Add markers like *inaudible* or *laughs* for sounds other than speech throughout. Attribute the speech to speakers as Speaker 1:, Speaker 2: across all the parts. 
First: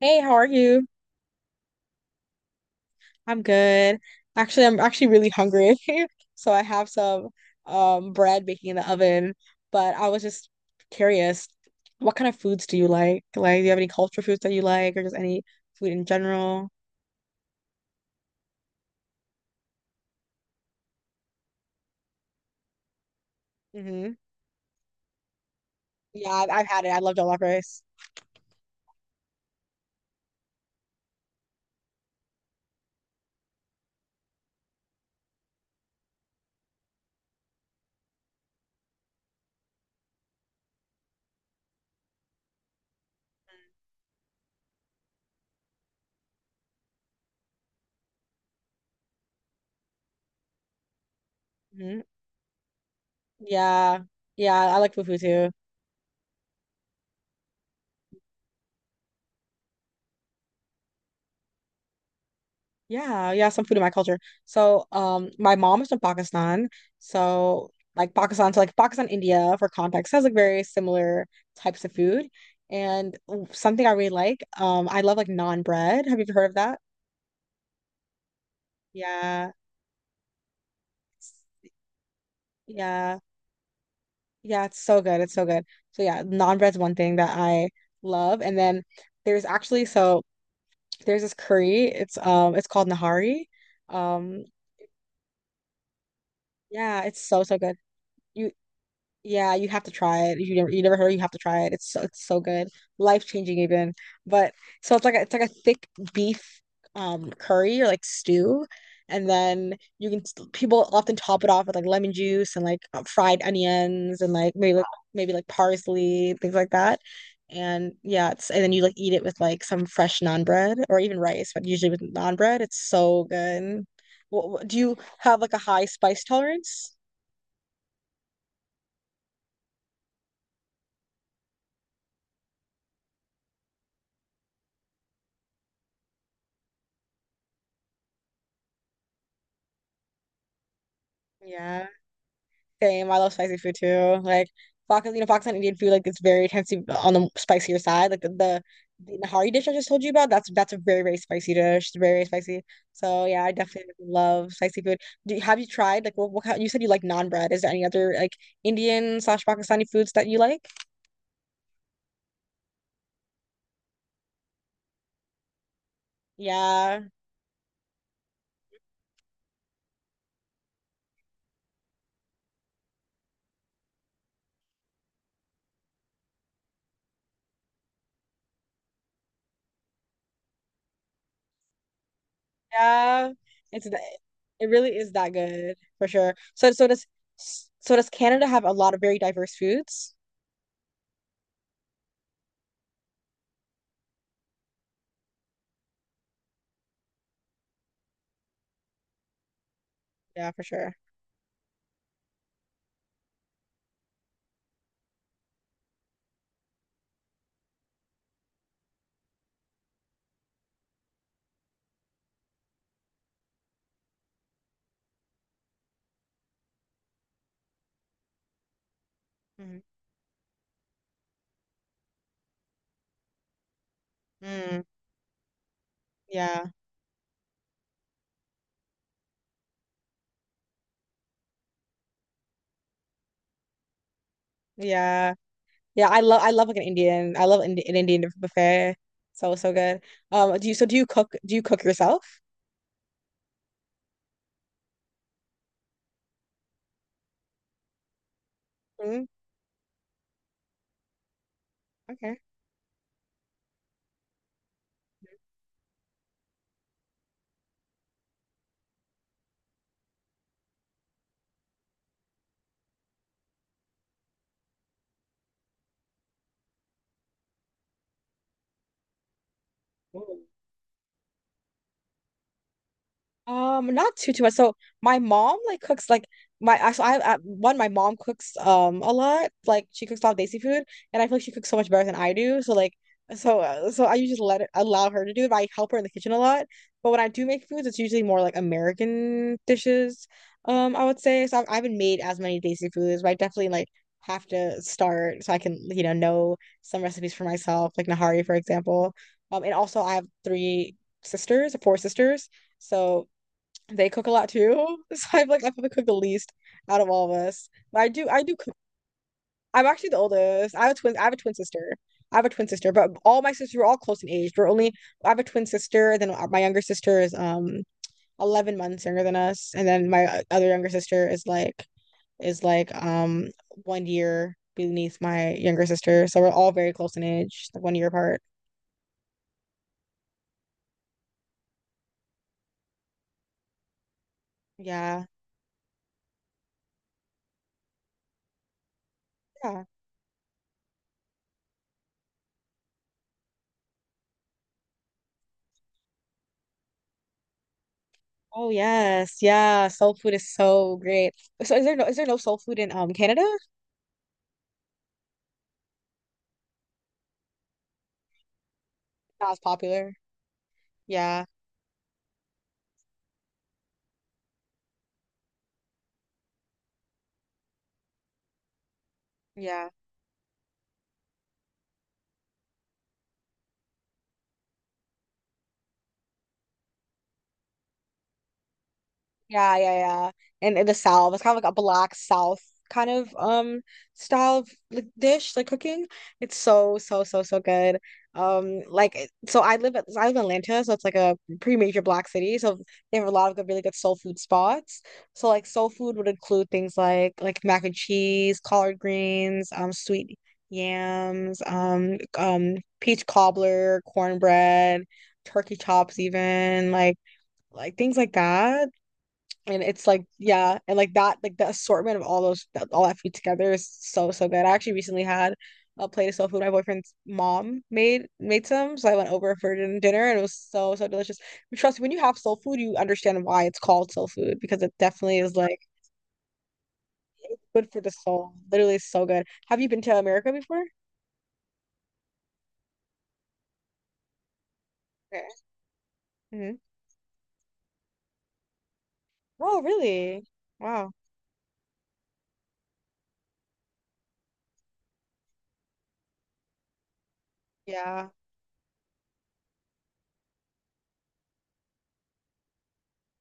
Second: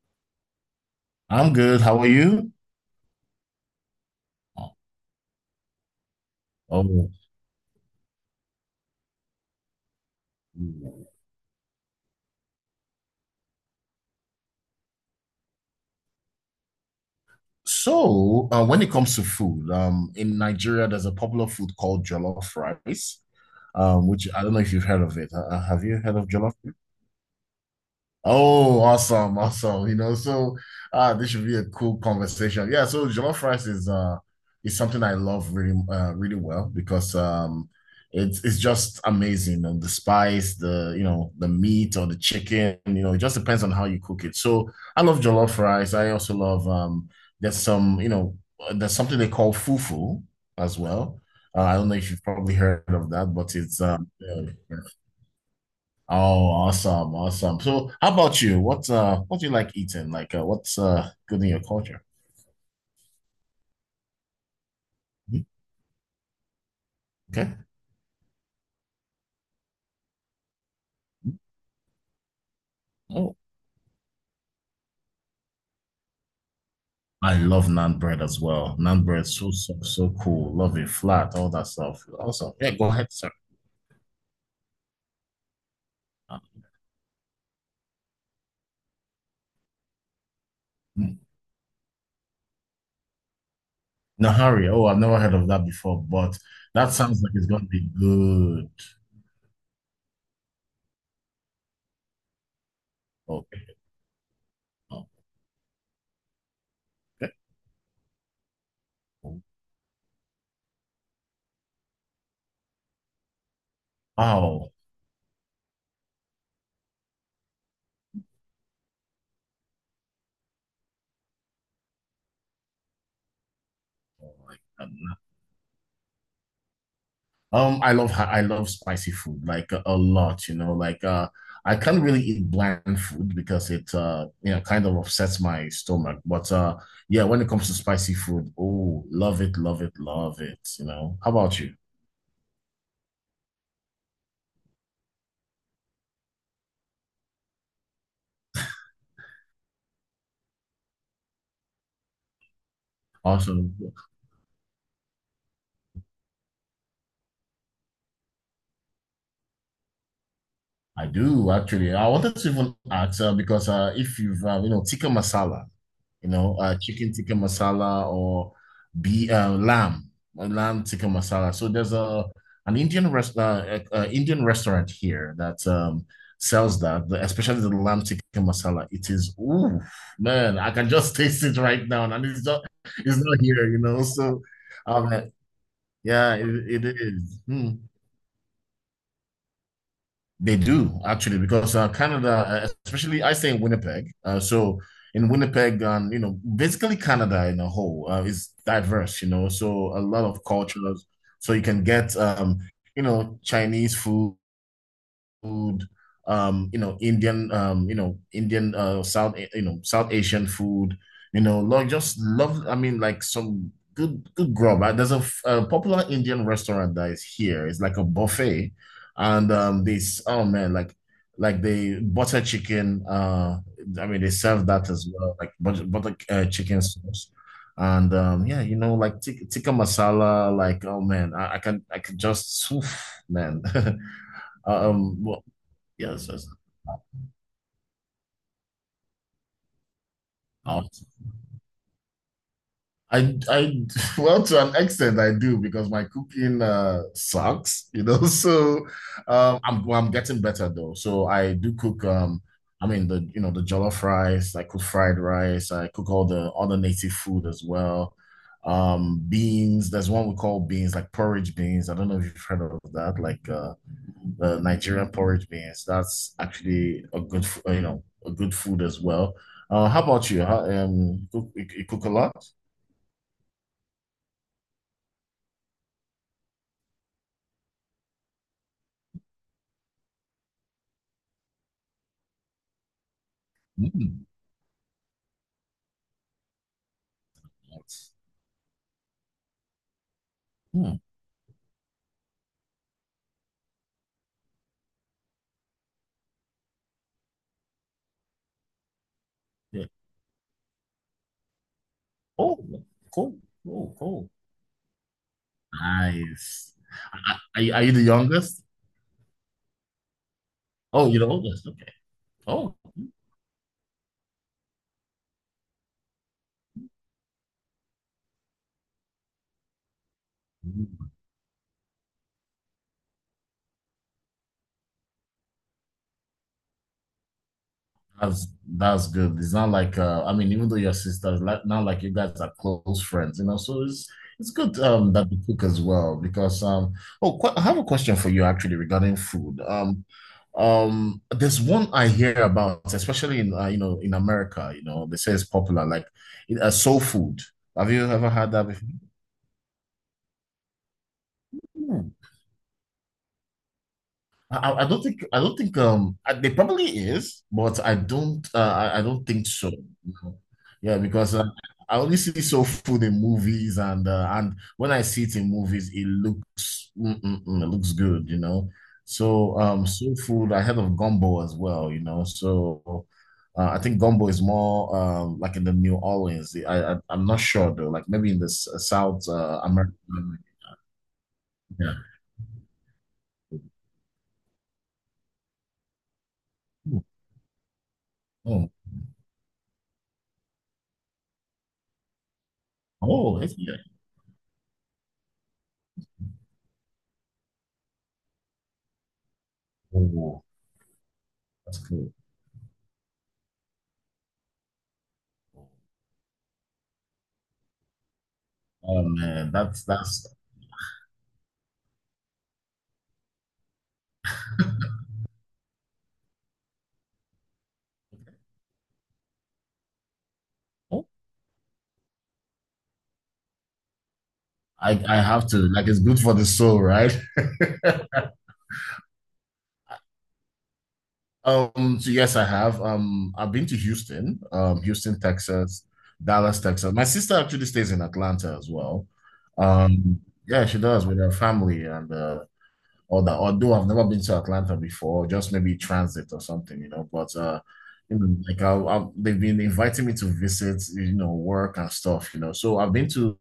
Speaker 1: Hey, how are you?
Speaker 2: I'm good. How are you?
Speaker 1: I'm good. Actually, I'm actually really hungry. *laughs* So I have
Speaker 2: Oh,
Speaker 1: some bread baking in the oven, but I was just curious, what kind of foods do you like? Like, do you have any culture foods that you like or just any food in general?
Speaker 2: so when it comes to food, in Nigeria, there's a popular food called jollof rice,
Speaker 1: Hmm.
Speaker 2: which I don't know if you've heard of it. Have you heard of
Speaker 1: Yeah, I've,
Speaker 2: jollof?
Speaker 1: I've had it. I love jollof rice.
Speaker 2: Oh, awesome, awesome. You know, so this should be a cool conversation. Yeah, so jollof rice is something I love really really well because it's just amazing and the spice, the you know, the meat or the chicken, you know, it just depends on how you cook it. So I love jollof rice. I also love there's some, you know, there's something they call fufu as well. I don't know
Speaker 1: Hmm.
Speaker 2: if you've probably heard of that, but it's
Speaker 1: Yeah. Yeah,
Speaker 2: yeah.
Speaker 1: I like fufu too.
Speaker 2: Oh, awesome, awesome. So, how about you? What do you like eating? Like, what's good in your culture?
Speaker 1: Yeah, yeah, some food in my culture. So,
Speaker 2: Hmm.
Speaker 1: my mom is from Pakistan.
Speaker 2: Okay.
Speaker 1: So like Pakistan, India, for context, has like very similar types of food. And
Speaker 2: Oh,
Speaker 1: something I really like, I love like naan bread. Have you heard of that?
Speaker 2: I love naan bread as well. Naan bread, so
Speaker 1: Yeah,
Speaker 2: soft, so cool. Love it, flat, all that stuff. Awesome. Yeah, go ahead,
Speaker 1: yeah,
Speaker 2: sir.
Speaker 1: yeah. It's so good. It's so good. So yeah,
Speaker 2: Uh,
Speaker 1: naan bread's one thing that I love. And then there's actually so
Speaker 2: hmm.
Speaker 1: there's this curry. It's called Nahari. Um,
Speaker 2: Nahari. Oh, I've never heard of that before, but that
Speaker 1: yeah,
Speaker 2: sounds
Speaker 1: it's
Speaker 2: like
Speaker 1: so
Speaker 2: it's
Speaker 1: so
Speaker 2: gonna
Speaker 1: good.
Speaker 2: be
Speaker 1: You
Speaker 2: good.
Speaker 1: Yeah, you have to try it. If you never heard, you have to try it. It's so good. Life-changing
Speaker 2: Okay.
Speaker 1: even. But so it's like a thick beef
Speaker 2: Okay.
Speaker 1: curry or like stew. And then you can people often top it off with like lemon juice and like fried onions and like
Speaker 2: Wow.
Speaker 1: maybe like parsley, things like that. And yeah, it's and then you like eat it with like some fresh naan bread or even rice, but usually with naan bread, it's so good.
Speaker 2: Oh,
Speaker 1: What,
Speaker 2: my
Speaker 1: what, do
Speaker 2: God.
Speaker 1: you have like a high spice tolerance?
Speaker 2: I love spicy food like a lot, you know. Like I can't really eat bland food because it you know kind of upsets my stomach. But yeah, when it comes to spicy food, oh, love it, love it, love it, you know. How about you?
Speaker 1: Yeah. Same. I love spicy food too. Like Pakistan Indian food like it's very tends to be on the spicier side. Like the, the Nahari dish I just told you about, that's a very very spicy dish. It's very very spicy. So yeah, I
Speaker 2: Awesome.
Speaker 1: definitely love spicy food. Have you tried like what kind, you said you like naan bread? Is there any other like Indian slash Pakistani foods that you like?
Speaker 2: I do actually. I wanted to even ask because if you've you know tikka masala, you know
Speaker 1: Yeah,
Speaker 2: chicken tikka masala or be lamb lamb tikka masala. So there's a an Indian rest Indian restaurant here that sells that, especially the lamb tikka masala. It is ooh man, I can just *laughs* taste it right now, and it's
Speaker 1: yeah.
Speaker 2: not here, you
Speaker 1: It's th-
Speaker 2: know. So
Speaker 1: it really
Speaker 2: um,
Speaker 1: is that good for sure.
Speaker 2: yeah,
Speaker 1: So
Speaker 2: it
Speaker 1: so does
Speaker 2: is. Hmm.
Speaker 1: so does Canada have a lot of very diverse foods?
Speaker 2: They do actually because Canada, especially I stay in Winnipeg. So in Winnipeg, you know, basically Canada in a whole is diverse. You know, so a lot of
Speaker 1: Yeah, for sure.
Speaker 2: cultures. So you can get you know, Chinese food, um, you know, Indian, you know, Indian, you know, South Asian food, you know, like just love. I mean, like some good, good grub. There's a, a popular Indian restaurant that is here. It's like a buffet, and
Speaker 1: Mm-hmm.
Speaker 2: this oh man, like the butter chicken. I mean, they serve
Speaker 1: Mm,
Speaker 2: that as well, like butter
Speaker 1: yeah,
Speaker 2: chicken sauce. And yeah, you know, like tikka masala, like oh man, I can just, oof, man. *laughs* Um,
Speaker 1: yeah. Yeah, I
Speaker 2: Yes,
Speaker 1: love I
Speaker 2: that's
Speaker 1: love like an Indian. I love Indi an Indian buffet. So good. Do you so do you cook yourself?
Speaker 2: I, I, *laughs* well, to an extent, I do because my cooking sucks, you know. *laughs* So,
Speaker 1: Mm,
Speaker 2: I'm well, I'm getting better though. So I do cook.
Speaker 1: okay.
Speaker 2: I mean the you know the jollof rice. I cook fried rice. I cook all the other native food as well. Beans. There's one we call beans, like porridge beans. I don't know if you've heard of that. Like the Nigerian porridge beans. That's actually a good, you know, a good food as well. How about
Speaker 1: Ooh.
Speaker 2: you? You cook a lot?
Speaker 1: Not too much. So my mom like cooks like my actually I one my mom cooks a lot. Like she cooks a lot of Desi food, and I feel like she cooks so much better than I do. So I
Speaker 2: Mm,
Speaker 1: usually let it allow her to do it. But I help her in the kitchen a lot. But when I do make foods, it's
Speaker 2: that's,
Speaker 1: usually more like American dishes.
Speaker 2: hmm,
Speaker 1: I would say so. I haven't made as many Desi foods, but I definitely like have to start so I can know some recipes for myself, like Nahari for example. And
Speaker 2: yeah.
Speaker 1: also I have four sisters.
Speaker 2: Oh,
Speaker 1: So
Speaker 2: cool, cool,
Speaker 1: they cook
Speaker 2: cool.
Speaker 1: a lot too. *laughs* So I'm like I probably cook the least
Speaker 2: Nice.
Speaker 1: out of all of
Speaker 2: Are,
Speaker 1: us.
Speaker 2: are you the
Speaker 1: But I do
Speaker 2: youngest?
Speaker 1: cook. I'm actually the oldest. I have a
Speaker 2: Oh,
Speaker 1: twin
Speaker 2: you're
Speaker 1: I
Speaker 2: the
Speaker 1: have a twin
Speaker 2: oldest.
Speaker 1: sister.
Speaker 2: Okay.
Speaker 1: I have a twin
Speaker 2: Oh.
Speaker 1: sister, but all my sisters were all close in age. We're only I have a twin sister, and then my younger sister is 11 months younger than us, and then my other younger
Speaker 2: Mm-hmm.
Speaker 1: sister is like is like one year beneath my younger sister. So we're all very close in age, like one year apart.
Speaker 2: That's that's good. It's not like I mean, even though your sisters, like not like you guys are close friends, you know. So it's good
Speaker 1: Yeah.
Speaker 2: that you cook as well because oh qu I have a question for you actually regarding food.
Speaker 1: Yeah.
Speaker 2: There's one I hear about, especially in you know in America, you know, they say it's popular like soul food. Have you ever had that
Speaker 1: Oh yes. Yeah. Soul food is so great. So is there no
Speaker 2: before?
Speaker 1: is there no soul food in Canada?
Speaker 2: I don't think there probably is, but I don't I don't think
Speaker 1: Not as
Speaker 2: so.
Speaker 1: popular.
Speaker 2: No. Yeah, because
Speaker 1: Yeah,
Speaker 2: I only see soul food in movies, and when I see it in movies, it looks mm, mm, mm, it looks good, you know. So
Speaker 1: yeah,
Speaker 2: soul food, I heard of gumbo as well, you know. So I think gumbo is more like in the New Orleans. I'm not sure though, like maybe in the South
Speaker 1: yeah,
Speaker 2: America.
Speaker 1: yeah, yeah. And in the South, it's kind of like a
Speaker 2: Yeah.
Speaker 1: black South kind of style of like dish, like cooking. It's so, so, so, so good.
Speaker 2: Oh,
Speaker 1: Like, so I live in Atlanta, so it's like a pretty major black city. So they have a
Speaker 2: oh,
Speaker 1: lot
Speaker 2: that's-
Speaker 1: of good,
Speaker 2: yeah.
Speaker 1: really good soul food spots. So like soul food would include things like mac and cheese, collard greens, sweet
Speaker 2: Oh,
Speaker 1: yams,
Speaker 2: that's cool.
Speaker 1: peach cobbler, cornbread turkey chops even like things like that.
Speaker 2: Oh man,
Speaker 1: And it's like,
Speaker 2: that's
Speaker 1: yeah, and like that, like the assortment of all those, all that food together is so, so good. I actually recently had a plate of soul food my boyfriend's mom made some, so I went over for dinner, and it was so, so delicious. But trust me, when you have soul food, you understand why it's called soul food because it
Speaker 2: I
Speaker 1: definitely
Speaker 2: have
Speaker 1: is
Speaker 2: to
Speaker 1: like
Speaker 2: like it's good for the soul, right? *laughs*
Speaker 1: good for the soul. Literally, it's so good. Have you been to America before?
Speaker 2: So yes, I have. I've been to Houston, Houston,
Speaker 1: Okay.
Speaker 2: Texas, Dallas,
Speaker 1: Hmm.
Speaker 2: Texas. My sister actually stays in Atlanta as well.
Speaker 1: Oh,
Speaker 2: Um,
Speaker 1: really?
Speaker 2: yeah, she does
Speaker 1: Wow.
Speaker 2: with her family, and or that although I've never been to Atlanta before, just maybe transit or something, you know. But you
Speaker 1: Yeah.
Speaker 2: know, like they've been inviting me to visit, you know, work and stuff, you know. So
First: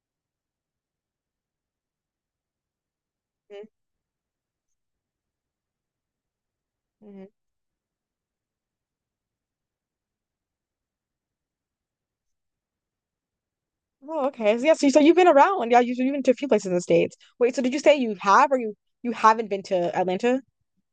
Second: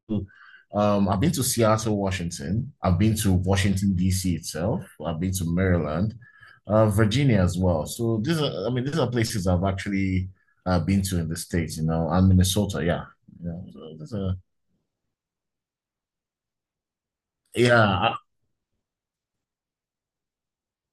Speaker 2: I've been to Seattle, Washington. I've been to
Speaker 1: Mhm.
Speaker 2: Washington D.C. itself. I've been to Maryland,
Speaker 1: Mhm.
Speaker 2: Virginia as well. So these are, I mean, these are places I've actually been to in the States, you know, and Minnesota. Yeah, yeah. So these
Speaker 1: Oh,
Speaker 2: are-
Speaker 1: okay. So, yeah, so you've been around. Yeah, so you've been to a few places in the States. Wait, so did you say
Speaker 2: yeah,
Speaker 1: you have or you haven't been to Atlanta?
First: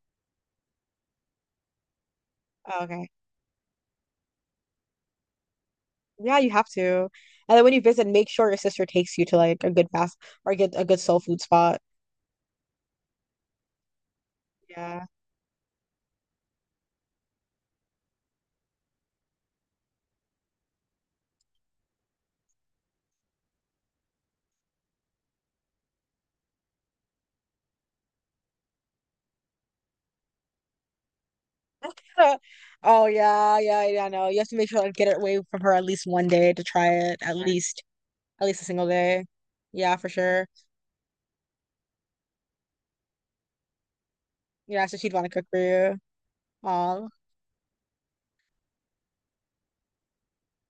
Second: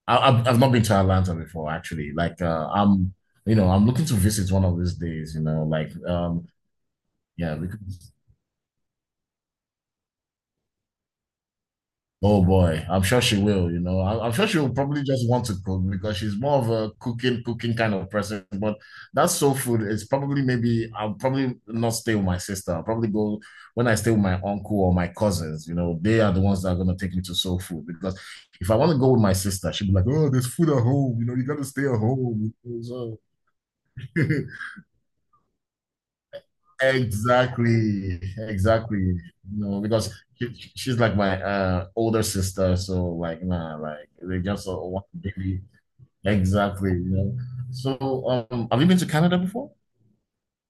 Speaker 2: I've not been to Atlanta before, actually. Like,
Speaker 1: Oh, okay.
Speaker 2: I'm, you know, I'm looking to visit one of these days, you know, like,
Speaker 1: Yeah, you have to.
Speaker 2: yeah,
Speaker 1: And then when you visit,
Speaker 2: because,
Speaker 1: make sure your sister takes you to like a good fast or get a good soul food spot.
Speaker 2: oh boy, I'm sure she will, you know, I'm sure she'll probably
Speaker 1: Yeah.
Speaker 2: just want to cook because she's more of a cooking kind of person. But that's soul food. It's probably maybe I'll probably not stay with my sister. I'll probably go when I stay with my uncle or my cousins, you know, they are the ones that are going to take me to soul food because if I want to go with my sister, she'll be like, oh, there's food at home, you know, you got to stay at
Speaker 1: *laughs*
Speaker 2: home. *laughs*
Speaker 1: Oh
Speaker 2: So.
Speaker 1: yeah, yeah, yeah.
Speaker 2: *laughs*
Speaker 1: No, you have to make sure like get it away from her at least one day to try it, at least
Speaker 2: Exactly,
Speaker 1: at least a single
Speaker 2: exactly.
Speaker 1: day.
Speaker 2: No,
Speaker 1: Yeah, for
Speaker 2: because
Speaker 1: sure.
Speaker 2: she's like my older sister, so like nah, like they just
Speaker 1: Yeah, so
Speaker 2: want
Speaker 1: she'd
Speaker 2: to
Speaker 1: want to cook for
Speaker 2: be
Speaker 1: you.
Speaker 2: exactly,
Speaker 1: Um,
Speaker 2: you know. So have you been to Canada before?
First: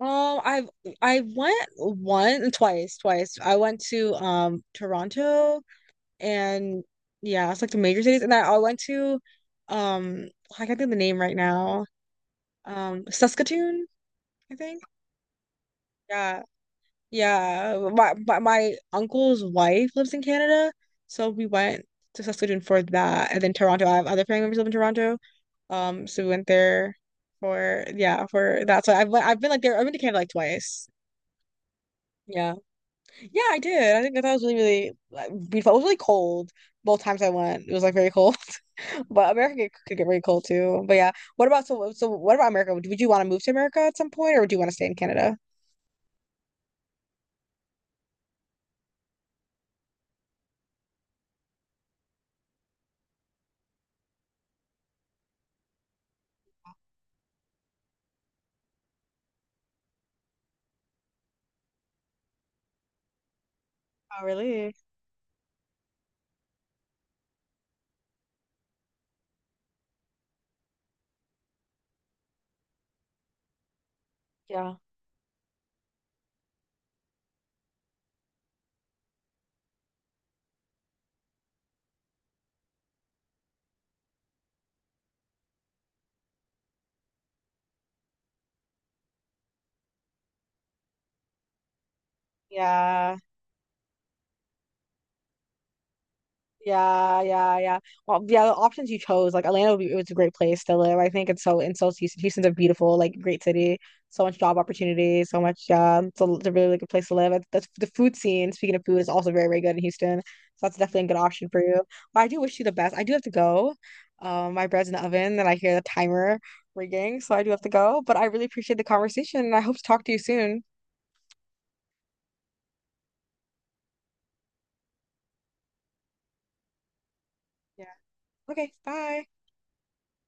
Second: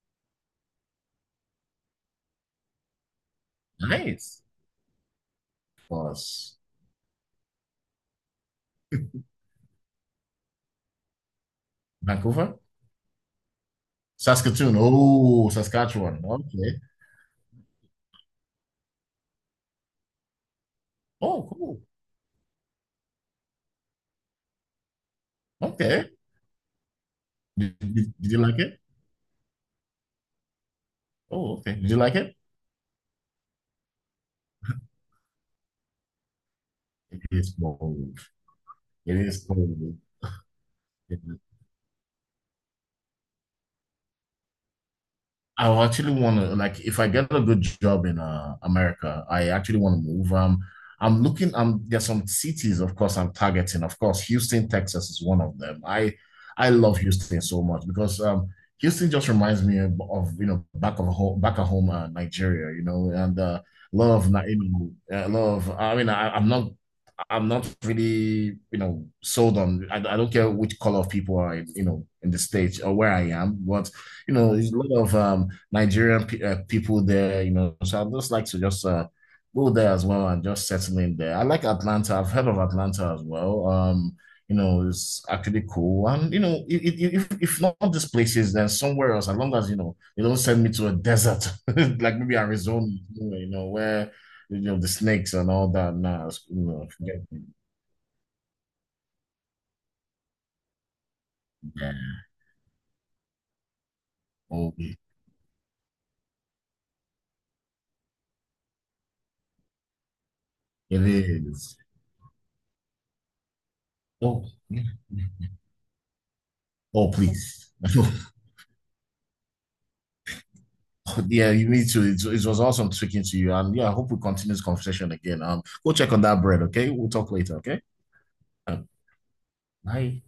Speaker 1: Oh, I went twice. I went to
Speaker 2: Nice.
Speaker 1: Toronto
Speaker 2: Plus
Speaker 1: and yeah, it's like the major cities. And I went to I can't think of the name right now.
Speaker 2: Vancouver,
Speaker 1: Saskatoon, I
Speaker 2: Saskatoon.
Speaker 1: think.
Speaker 2: Oh, Saskatchewan.
Speaker 1: Yeah.
Speaker 2: Okay.
Speaker 1: Yeah. My uncle's wife lives in Canada, so
Speaker 2: Oh,
Speaker 1: we
Speaker 2: cool.
Speaker 1: went to Saskatoon for that. And then Toronto. I have other family members live in Toronto. Um,
Speaker 2: Okay.
Speaker 1: so we went there for yeah,
Speaker 2: Did you like
Speaker 1: for
Speaker 2: it?
Speaker 1: that. So I've been like there, I've been to Canada like twice.
Speaker 2: Oh, okay. Did you like it?
Speaker 1: Yeah. Yeah, I did. I think that was really, really like, beautiful. It was really cold both times
Speaker 2: It
Speaker 1: I
Speaker 2: is
Speaker 1: went. It was like very
Speaker 2: cold.
Speaker 1: cold, *laughs*
Speaker 2: It
Speaker 1: but
Speaker 2: is
Speaker 1: America could,
Speaker 2: cold.
Speaker 1: could get very cold too. But yeah, what about so so? What about America? Would you want to move to America at some point, or do you want to stay in Canada?
Speaker 2: I will actually want to like if I get a good job in America, I actually want to move. I'm looking. There's some cities, of course, I'm targeting. Of course, Houston, Texas is one of them. I love Houston so much because Houston just reminds me of, you know back of home, back at home, Nigeria. You know, and a lot
Speaker 1: Oh,
Speaker 2: of you
Speaker 1: really?
Speaker 2: know, a lot of. I mean, I'm not really, you know, sold on. I don't care which color of people are, in, you know, in the states or where I am, but you know, there's
Speaker 1: Yeah.
Speaker 2: a lot of Nigerian pe people there, you know. So I just like to just go there as well and just settle in there. I like Atlanta. I've heard of Atlanta as well. You know, it's actually cool. And you know, if not these places, then somewhere else. As long as you know, they don't send me to a desert *laughs* like maybe Arizona,
Speaker 1: Yeah.
Speaker 2: you know, where you know, the snakes and all that now. You know, forget
Speaker 1: Yeah,
Speaker 2: it.
Speaker 1: yeah, yeah. Well, yeah, the options you chose, like Atlanta it's a great place to live. I think it's so in so
Speaker 2: Yeah.
Speaker 1: Houston. Houston's a beautiful, like great city. So much job
Speaker 2: Oh, it
Speaker 1: opportunity, so much yeah. It's a really, really good place to live. That's the food scene, speaking of food, is also very, very good in Houston. So that's definitely a good option for
Speaker 2: is.
Speaker 1: you. But I do wish you the best. I do have to go.
Speaker 2: Oh,
Speaker 1: My bread's in
Speaker 2: yeah.
Speaker 1: the oven and I hear the timer
Speaker 2: Oh,
Speaker 1: ringing, so I do have
Speaker 2: please.
Speaker 1: to go. But I
Speaker 2: *laughs*
Speaker 1: really appreciate the conversation and I hope to talk to you soon.
Speaker 2: Yeah, you need to. It was awesome speaking to you, and yeah, I hope we continue this conversation again. Go check on that bread, okay? We'll talk later, okay?
Speaker 1: Yeah. Okay,
Speaker 2: Um,
Speaker 1: bye.
Speaker 2: bye.